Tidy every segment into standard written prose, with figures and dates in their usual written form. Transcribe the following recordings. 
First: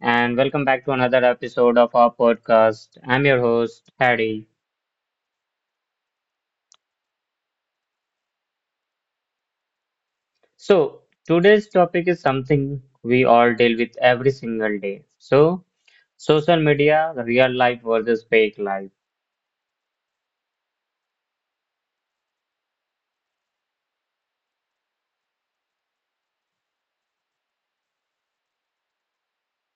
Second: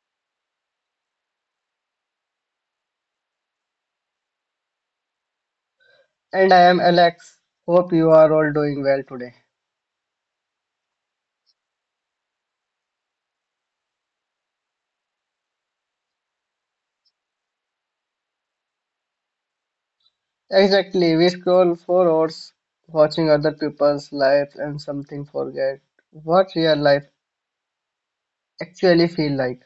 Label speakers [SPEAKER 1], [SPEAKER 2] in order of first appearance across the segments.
[SPEAKER 1] and welcome back to another episode of our podcast. I'm your host, Harry.
[SPEAKER 2] And I am Alex. Hope you are all doing well today.
[SPEAKER 1] So, today's topic is something we all deal with every single day. So, social media, real life versus fake life.
[SPEAKER 2] Exactly, we scroll for hours watching other people's lives and something forget what real life actually feel like.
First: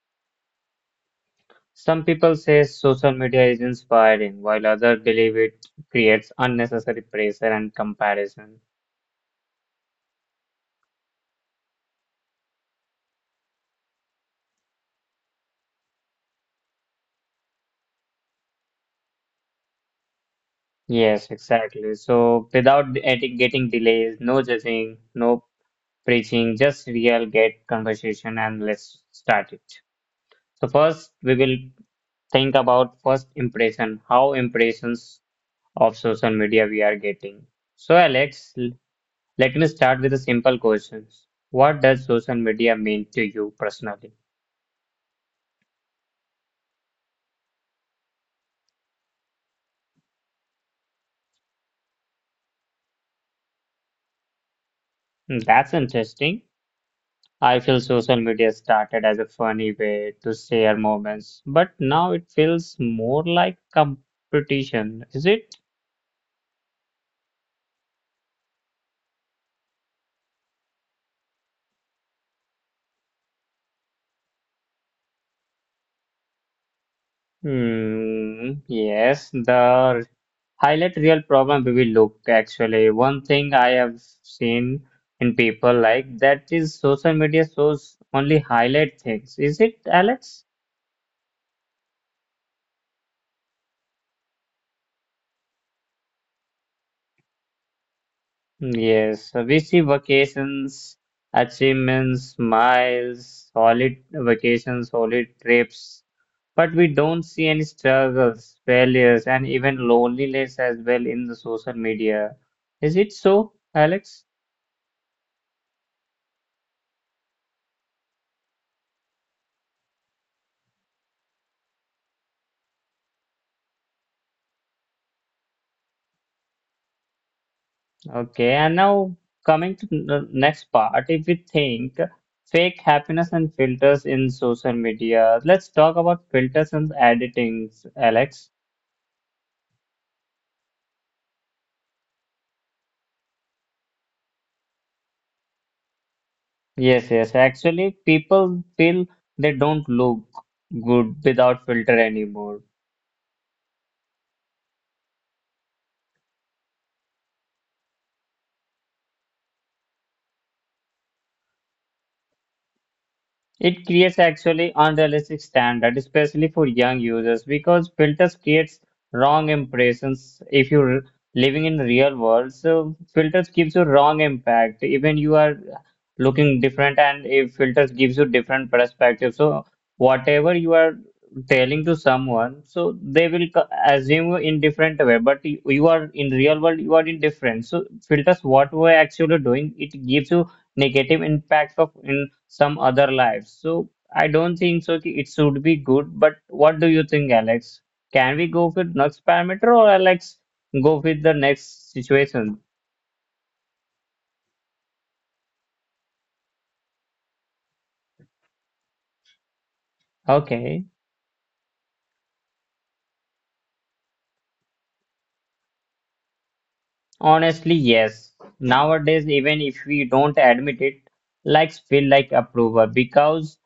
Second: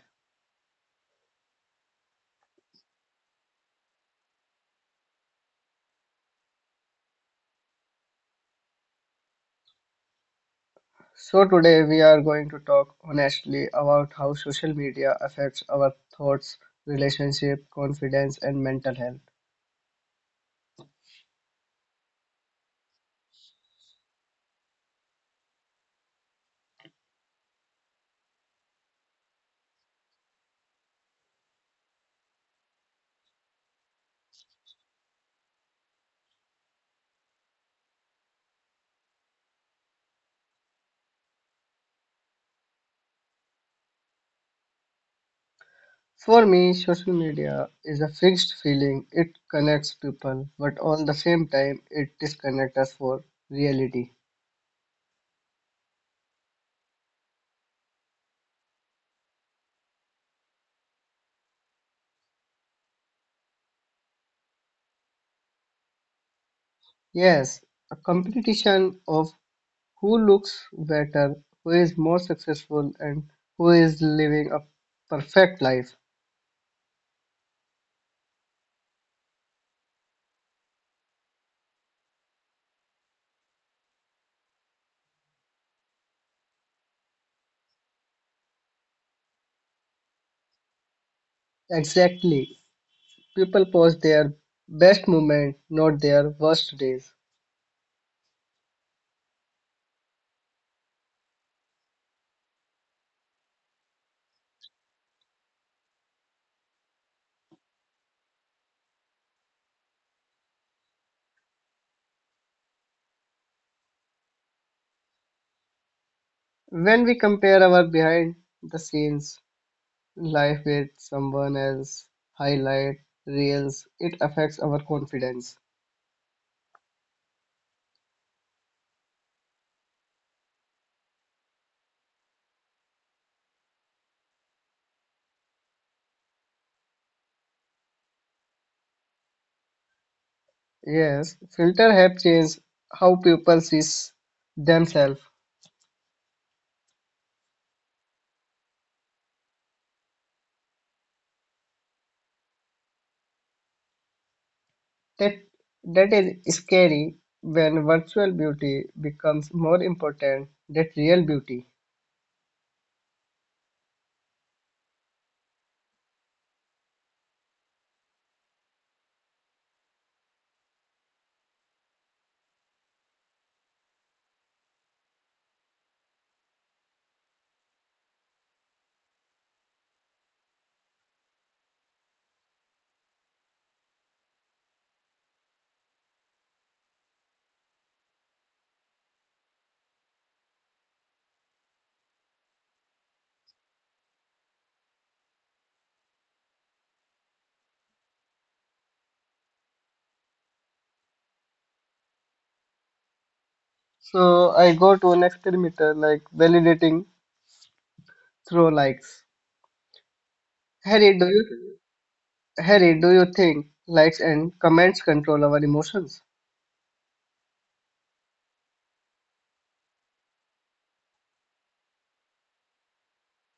[SPEAKER 1] Some people say social media is inspiring, while others believe it creates unnecessary pressure and comparison.
[SPEAKER 2] So today we are going to talk honestly about how social media affects our thoughts, relationship, confidence and mental health.
[SPEAKER 1] Yes, exactly. So, without getting delays, no judging, no preaching, just real get conversation, and let's start it. So first we will think about first impression, how impressions of social media we are getting. So Alex, let me start with a simple question. What does social media mean to you personally?
[SPEAKER 2] For me, social media is a fixed feeling. It connects people, but on the same time it disconnects us for reality.
[SPEAKER 1] Hmm, that's interesting. I feel social media started as a funny way to share moments, but now it feels more like competition, is it?
[SPEAKER 2] Yes, a competition of who looks better, who is more successful, and who is living a perfect life.
[SPEAKER 1] Hmm, yes, the highlight real problem we will look. Actually, one thing I have seen in people like that is social media shows only highlight things, is it, Alex?
[SPEAKER 2] Exactly. People post their best moment, not their worst days.
[SPEAKER 1] Yes, we see vacations, achievements, miles, solid vacations, solid trips, but we don't see any struggles, failures, and even loneliness as well in the social media, is it so, Alex?
[SPEAKER 2] When we compare our behind the scenes life with someone else's highlight reels, it affects our confidence.
[SPEAKER 1] Okay, and now coming to the next part, if we think fake happiness and filters in social media, let's talk about filters and editings, Alex.
[SPEAKER 2] Yes, filter have changed how people see themselves.
[SPEAKER 1] Yes, yes, actually, people feel they don't look good without filter anymore.
[SPEAKER 2] That, that is scary when virtual beauty becomes more important than real beauty.
[SPEAKER 1] It creates actually unrealistic standard, especially for young users, because filters creates wrong impressions. If you're living in real world, so filters gives you wrong impact. Even you are looking different, and if filters gives you different perspective, so whatever you are telling to someone, so they will assume you in different way. But you are in real world, you are in different. So filters, what we're actually doing, it gives you negative impact of in some other lives. So I don't think so कि it should be good. But what do you think, Alex? Can we go with next parameter, or Alex go with the next situation?
[SPEAKER 2] So I go to an experimenter like validating through likes.
[SPEAKER 1] Okay.
[SPEAKER 2] Harry, do you? Harry, do you think likes and comments control our emotions?
[SPEAKER 1] Honestly, yes. Nowadays, even if we don't admit it, likes feel like approval, because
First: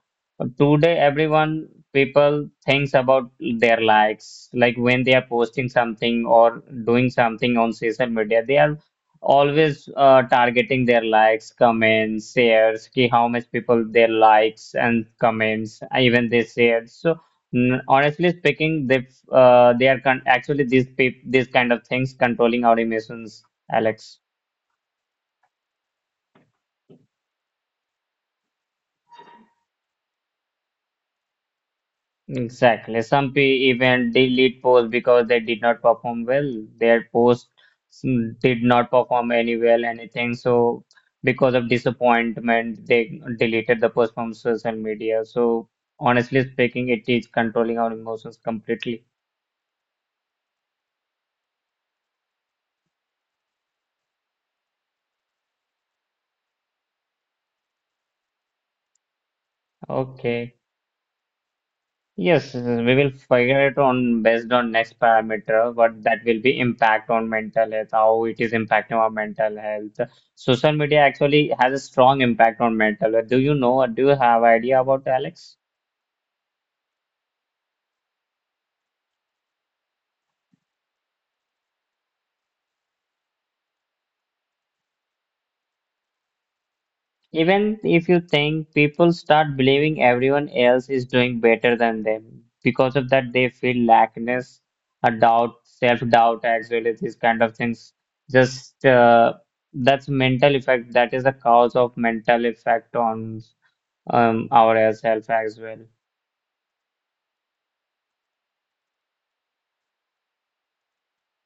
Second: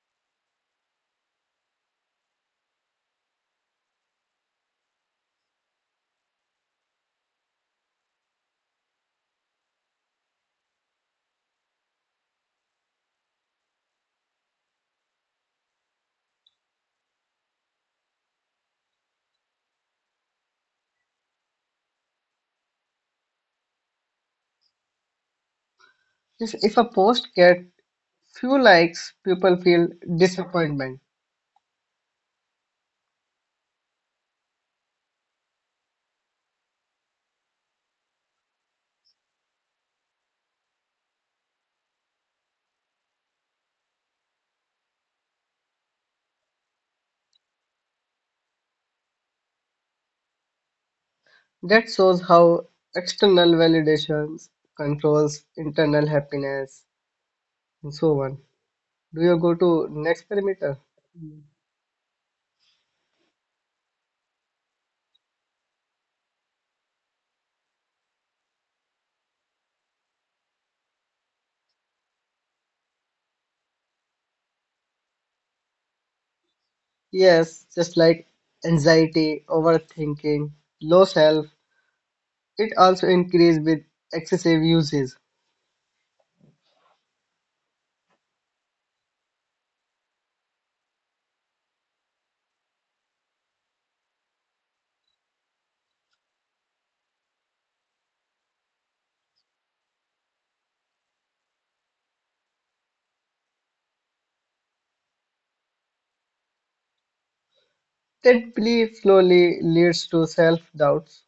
[SPEAKER 1] today everyone people thinks about their likes. Like when they are posting something or doing something on social media, they are always targeting their likes, comments, shares, ki how much people their likes and comments, even they shared. So honestly speaking, they are con actually these peop these kind of things controlling our emotions. Alex.
[SPEAKER 2] If a post gets few likes, people feel disappointment.
[SPEAKER 1] Exactly. Some P even delete posts because they did not perform well. Their posts did not perform any well, anything. So because of disappointment, they deleted the post from social media. So honestly speaking, it is controlling our emotions completely.
[SPEAKER 2] That shows how external validations controls internal happiness and so on. Do you go to next
[SPEAKER 1] Okay.
[SPEAKER 2] perimeter?
[SPEAKER 1] Yes, we will figure it on based on next parameter, what that will be impact on mental health, how it is impacting our mental health. Social media actually has a strong impact on mental health. Do you know or do you have idea about, Alex?
[SPEAKER 2] Yes, just like anxiety, overthinking, low self, it also increases with excessive uses.
[SPEAKER 1] Even if you think people start believing everyone else is doing better than them, because of that they feel lackness, a doubt, self-doubt as well as these kind of things. Just That's mental effect, that is the cause of mental effect on ourselves as well.
[SPEAKER 2] That belief slowly leads to self-doubts.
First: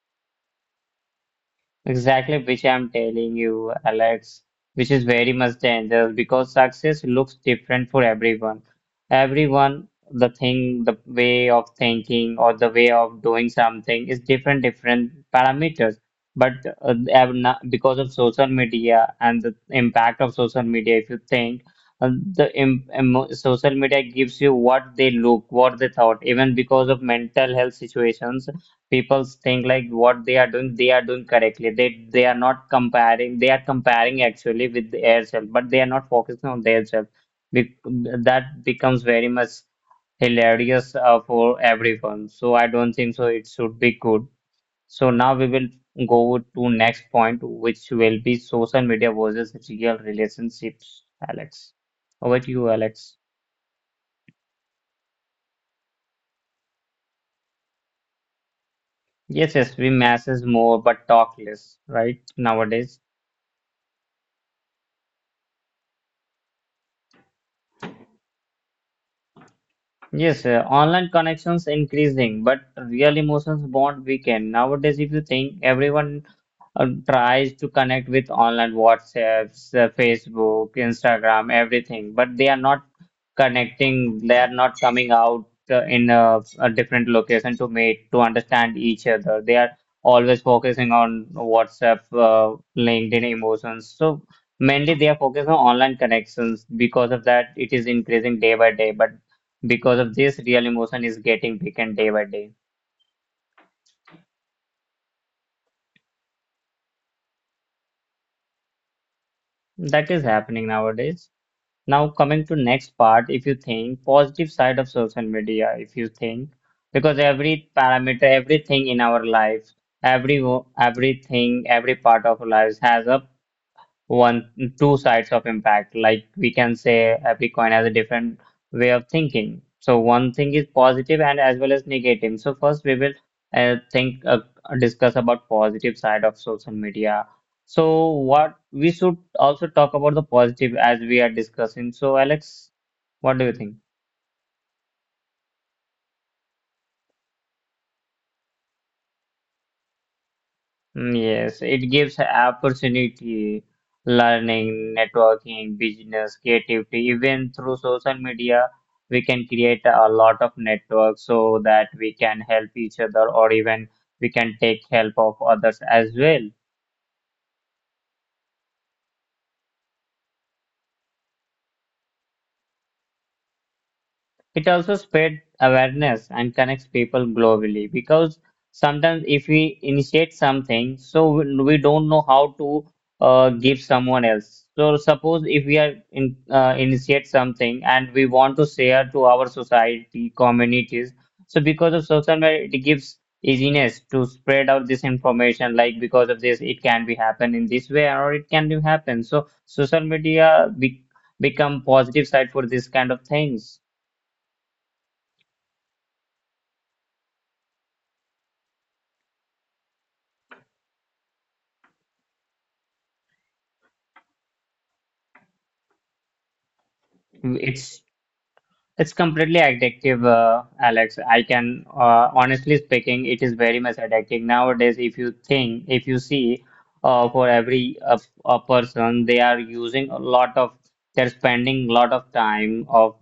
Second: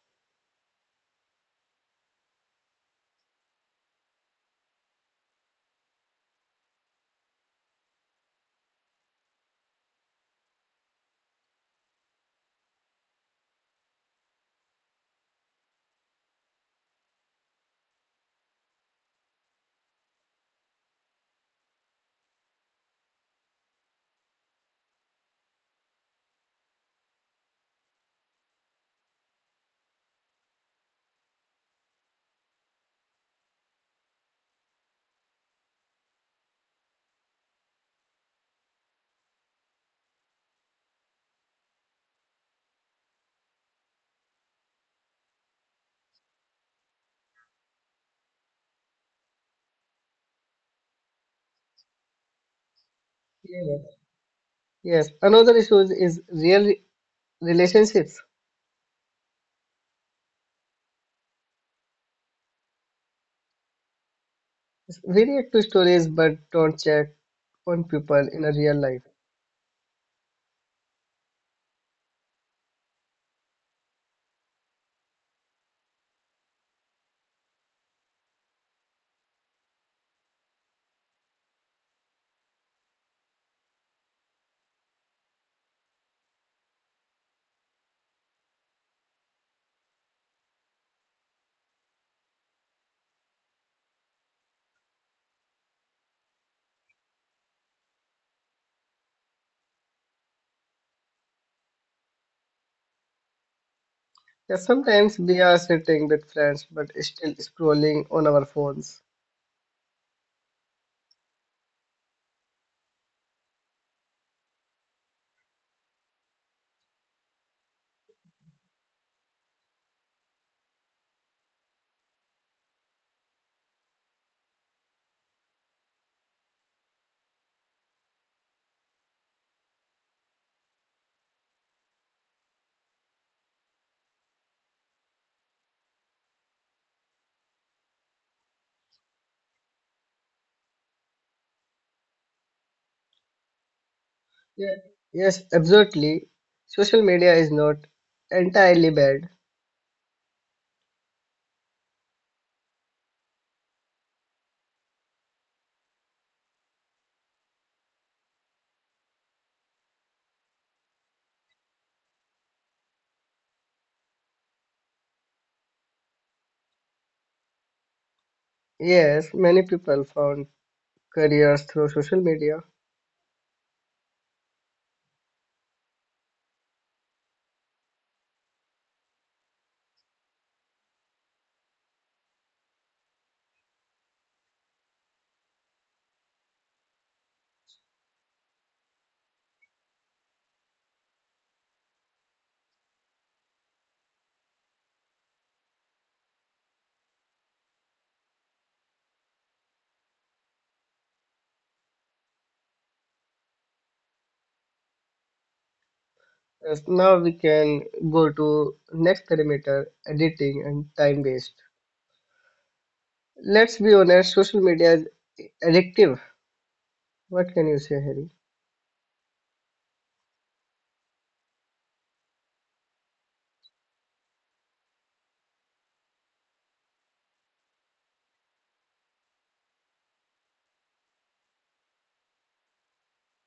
[SPEAKER 1] Exactly, which I'm telling you, Alex, which is very much dangerous because success looks different for everyone. Everyone, the thing, the way of thinking or the way of doing something is different, different parameters. But because of social media and the impact of social media, if you think, social media gives you what they look, what they thought, even because of mental health situations, people think like what they are doing, they are doing correctly, they are not comparing, they are comparing actually with themselves, but they are not focusing on themselves. Be- that becomes very much hilarious for everyone. So I don't think so it should be good. So now we will go to next point, which will be social media versus real relationships, Alex, over to you, Alex.
[SPEAKER 2] Yes. Yes, another issue is real relationships.
[SPEAKER 1] Yes, yes, we message more but talk less, right, nowadays.
[SPEAKER 2] We react to stories but don't check on people in a real life.
[SPEAKER 1] Yes, online connections increasing, but real emotions bond weaken. Nowadays, if you think, everyone tries to connect with online WhatsApps, Facebook, Instagram, everything, but they are not connecting. They are not coming out in a different location to meet to understand each other. They are always focusing on WhatsApp, LinkedIn emotions. So mainly they are focused on online connections. Because of that, it is increasing day by day. But because of this, real emotion is getting weakened day by day.
[SPEAKER 2] Yeah, sometimes we are sitting with friends but still scrolling on our phones.
[SPEAKER 1] That is happening nowadays. Now coming to next part, if you think positive side of social media, if you think, because every parameter, everything in our life, everything, every part of our lives has a one two sides of impact, like we can say every coin has a different way of thinking. So one thing is positive and as well as negative. So first we will think discuss about positive side of social media. So what we should also talk about the positive as we are discussing. So Alex, what do you think?
[SPEAKER 2] Yeah. Yes, absolutely. Social media is not entirely bad.
[SPEAKER 1] Mm, yes, it gives opportunity, learning, networking, business, creativity. Even through social media, we can create a lot of networks so that we can help each other, or even we can take help of others as well.
[SPEAKER 2] Yes, many people found careers through social media.
[SPEAKER 1] It also spread awareness and connects people globally, because sometimes if we initiate something, so we don't know how to give someone else. So suppose if we are in, initiate something and we want to share to our society, communities. So because of social media, it gives easiness to spread out this information. Like because of this, it can be happen in this way, or it can be happen. So social media be become positive side for this kind of things.
[SPEAKER 2] As now we can go to next parameter: editing and time-based. Let's be honest, social media is addictive. What can you say,
[SPEAKER 1] It's
[SPEAKER 2] Harry?
[SPEAKER 1] it's completely addictive, Alex. I can honestly speaking, it is very much addictive nowadays. If you think, if you see, for every a person, they are using a lot of, they're spending a lot of time of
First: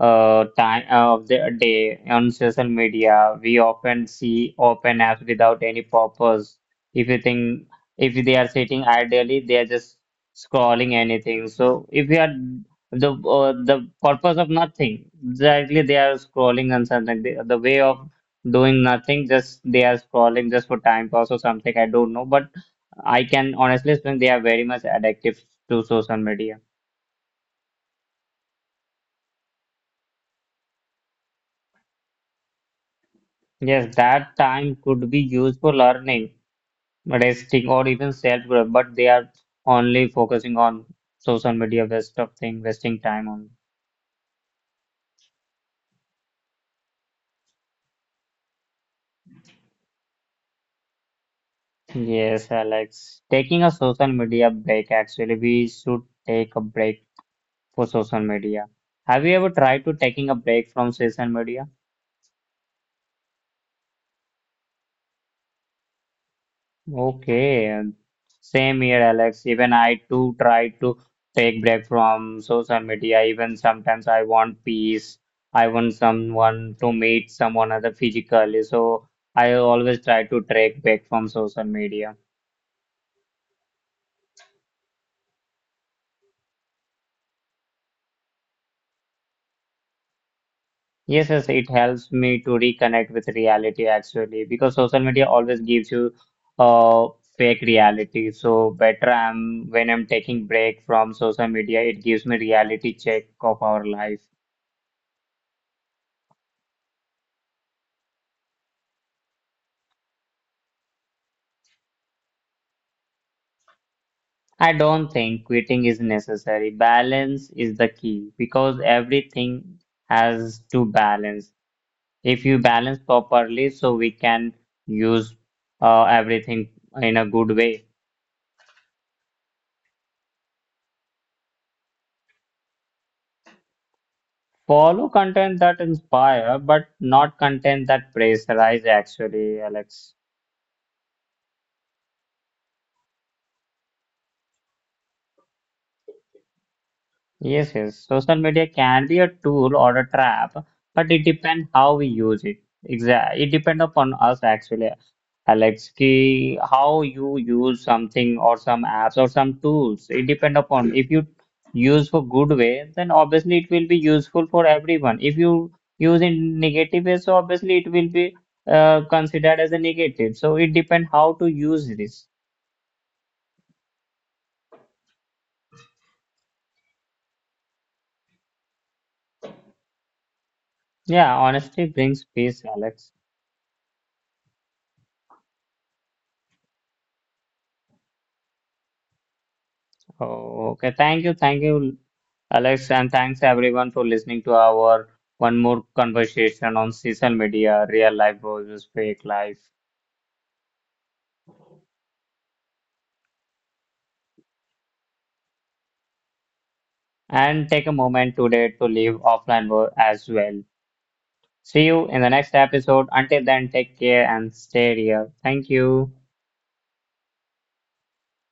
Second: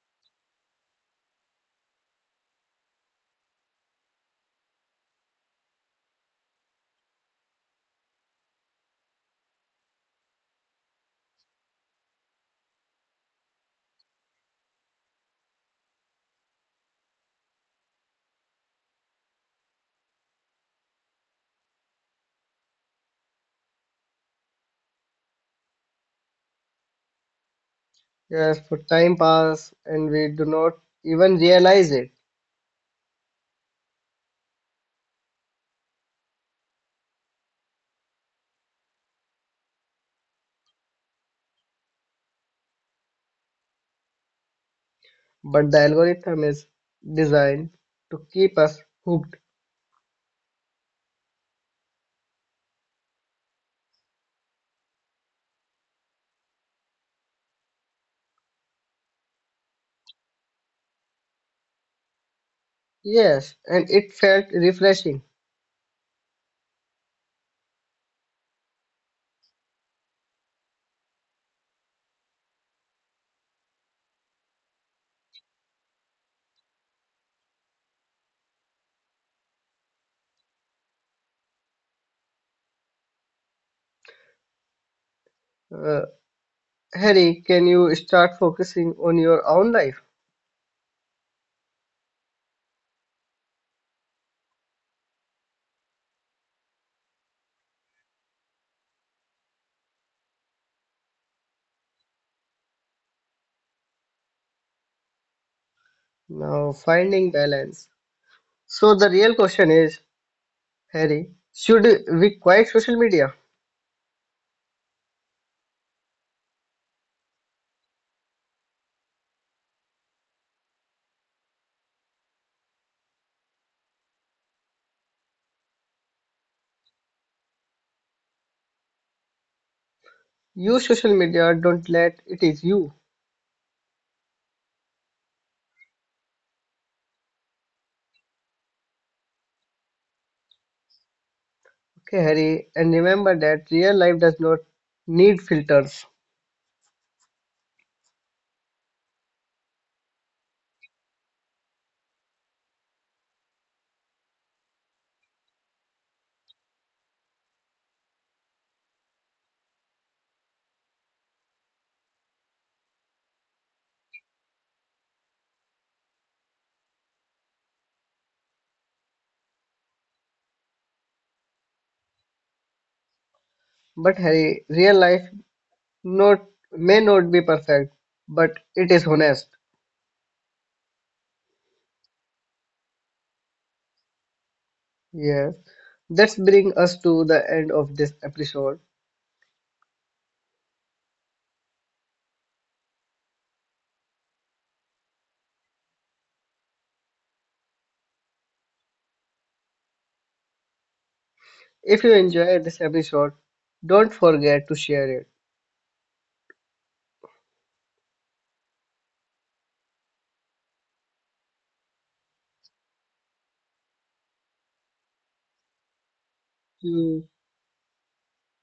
[SPEAKER 1] uh time uh, of their day on social media. We often see open apps without any purpose. If you think, if they are sitting ideally, they are just scrolling anything. So if you are the purpose of nothing. Exactly, they are scrolling and something. The way of doing nothing, just they are scrolling just for time pass or something. I don't know, but I can honestly think they are very much addictive to social media.
[SPEAKER 2] Yes, for time pass and we do not even realize it.
[SPEAKER 1] Yes, that time could be used for learning, resting, or even self-growth, but they are only focusing on social media waste of thing, wasting time on.
[SPEAKER 2] But the algorithm is designed to keep us hooked.
[SPEAKER 1] Yes, Alex. Taking a social media break, actually, we should take a break for social media. Have you ever tried to taking a break from social media?
[SPEAKER 2] Yes, and it felt refreshing.
[SPEAKER 1] Okay, same here, Alex. Even I too try to take break from social media. Even sometimes I want peace. I want someone to meet someone other physically. So I always try to take break from social media.
[SPEAKER 2] Uh, Harry, can you start focusing on your own life?
[SPEAKER 1] Yes, yes, it helps me to reconnect with reality actually, because social media always gives you uh, fake reality. So better I'm when I'm taking break from social media, it gives me reality check of our life.
[SPEAKER 2] Now, finding balance. So the real question is, Harry, should we quiet social media?
[SPEAKER 1] I don't think quitting is necessary. Balance is the key, because everything has to balance. If you balance properly, so we can use everything in a good way.
[SPEAKER 2] Use social media, don't let it is you.
[SPEAKER 1] Follow content that inspire, but not content that pressurize, actually, Alex.
[SPEAKER 2] Okay, Harry, and remember that real life does not need filters.
[SPEAKER 1] Yes, yes. Social media can be a tool or a trap, but it depends how we use it. Exactly. It depends upon us actually, Alex, ki how you use something or some apps or some tools. It depends upon if you use for good way, then obviously it will be useful for everyone. If you use in negative way, so obviously it will be considered as a negative. So it depends how to use this.
[SPEAKER 2] But Harry, real life not may not be perfect, but it is honest.
[SPEAKER 1] Yeah, honesty brings peace, Alex.
[SPEAKER 2] Yes. That's bring us to the end of this episode.
[SPEAKER 1] Oh, okay. Thank you. Thank you, Alex. And thanks everyone for listening to our one more conversation on social media, real life versus fake life.
[SPEAKER 2] If you enjoyed this episode, don't forget to share it.
[SPEAKER 1] And take a moment today to leave offline world as well. See you in the next episode. Until then, take care and stay real. Thank you.
[SPEAKER 2] To